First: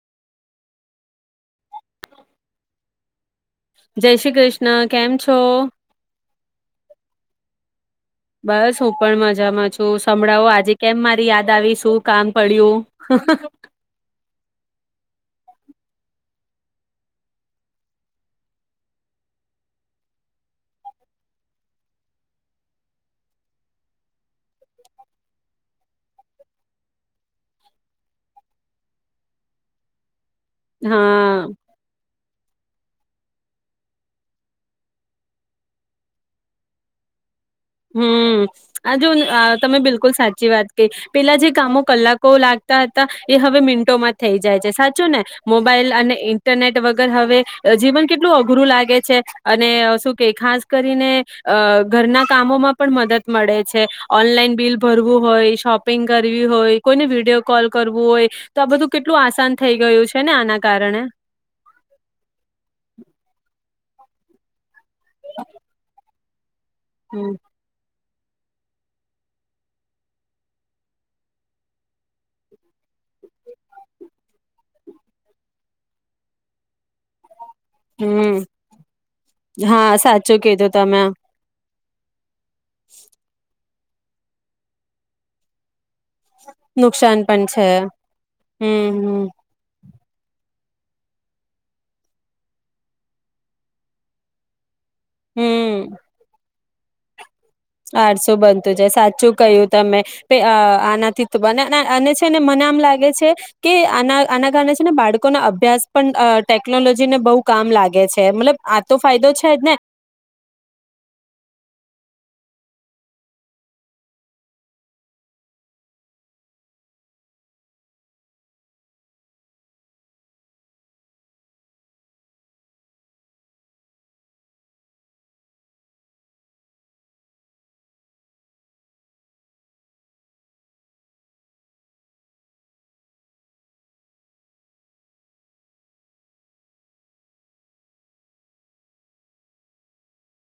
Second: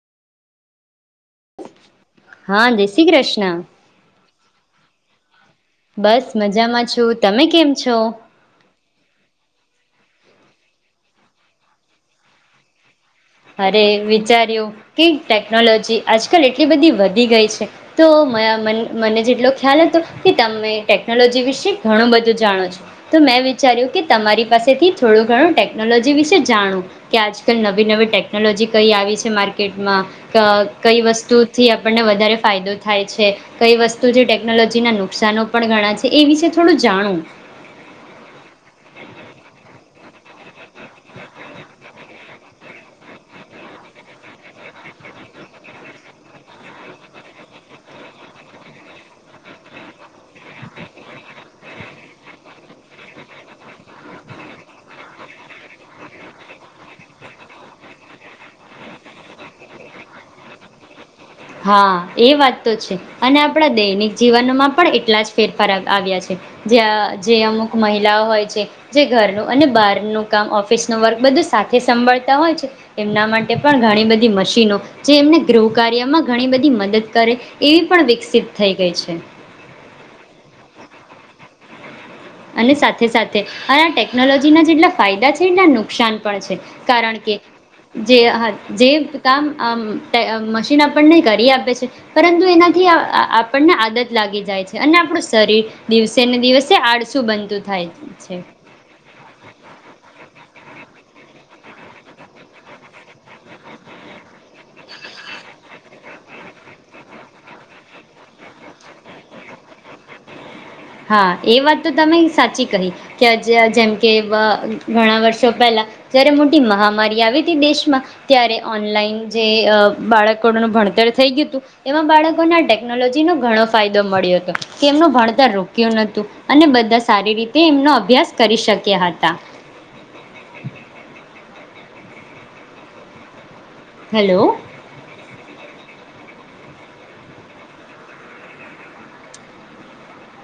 હા જય શ્રી કૃષ્ણ. જય શ્રી કૃષ્ણ કેમ છો? બસ મજામાં છું તમે કેમ છો? તો સંભળાવો આજે કેમ મારી યાદ આવી શું કામ પડ્યું? અરે વિચાર્યું કે ટેકનોલોજી આજકાલ એટલી બધી વધી ગઈ છે, તો મ મને જેટલો ખ્યાલ હતો કે તમે ટેકનોલોજી વિશે ઘણું બધું જાણો છો, તો મેં વિચાર્યું કે તમારી પાસેથી થોડું ઘણું ટેકનોલોજી વિશે જાણવું, કે આજકાલ નવી નવી ટેક ટેકનોલોજી કઈ આવી છે માર્કેટમાં. ક કઈ હા વસ્તુથી આપણને વધારે ફાયદો થાય છે, કઈ વસ્તુ જે ટેકનોલોજીના નુકસાનો પણ ઘણા છે એ વિશે થોડું જાણું. હમમ આ જો આ તમે બિલકુલ સાચી વાત કહી, પેલા જે કામો કલાકો લાગતા હતા, એ હવે મિનટોમાં થઈ જાય છે સાચુ ને મોબાઈલ અને ઈન્ટરનેટ વગર હવે જીવન કેટલું અઘરું લાગે છે, અને શું કે ખાસ કરીને અઅઅ ઘરના કામોમાં પણ મદદ મળે છે, ઓનલાઈન બિલ ભરવું હોય શોપિંગ કરવી હોય કોઈને વિડીિયો કોલ કરવું હોય, તો આ બધું કેટલું આસાન થઈ ગયું છે ને આના કારણે. હા એ વાત તો છે, અને આપડા દૈનિક જીવનોમાં પણ એટલા જ ફેરફાર આવ્યા છે. જ્યાં હમ જે અમુક મહિ હોય છે, જે ઘરનું અને બારનું કામ ઓફિસ નુ વર્ક બધુ જ સાથે સંભળતા હોય છે, એમના માટે પણ ઘણી બધી મશીનો, જે એમને ગૃહ કાર્યમાં ઘણી બધી મદદ કરે એવી પણ હમ, વિકસિત થઈ ગઈ છે હા સાચું કીધું. તમે. અને સાથે સાથે આ ટેકનોલોજી ના જેટલા ફાયદા છે નુકસાન પડે છે, કારણ નુકસાન કે પણ છે જે હમ જે હમ કામ મશીન આપણને કરી આપે છે, પરંતુ એનાથી આઅ આપણને આદત લાગી જાય છે. અને આપણું શરીર, હમ દિવસે ને દિવસે જે આડ સુબંધ આળસુ બનતું છે સાચું કહ્યું તમે, પેઅઆ આના ઠીક બનાના અને છે ને મને આમ લાગે છે, કે આ આના કારણે છે ને બાળકોના અભ્યાસ પણ ટેકનોલોજીને બહુ કામ લાગે છે મતલબ આ તો ફાયદો છે જ ને. હા એ વાત તો તમે સાચી કહી, કે જેમ કે વ ઘણા વર્ષો પહેલા, જ્યારે મોટી મહામારી આવી તી દેશમાં ત્યારે ઓનલાઈન જે બાળકોનું ભણતર થઈ ગયું હતું એમાં બાળકોને ટેકનોલોજીનો ઘણો ફાયદો મળ્યો હતો, કે એમનું ભણતર રોક અને બધા સારી રીતે એમનો અભ્યાસ કરી શક્યા હતા. હલો.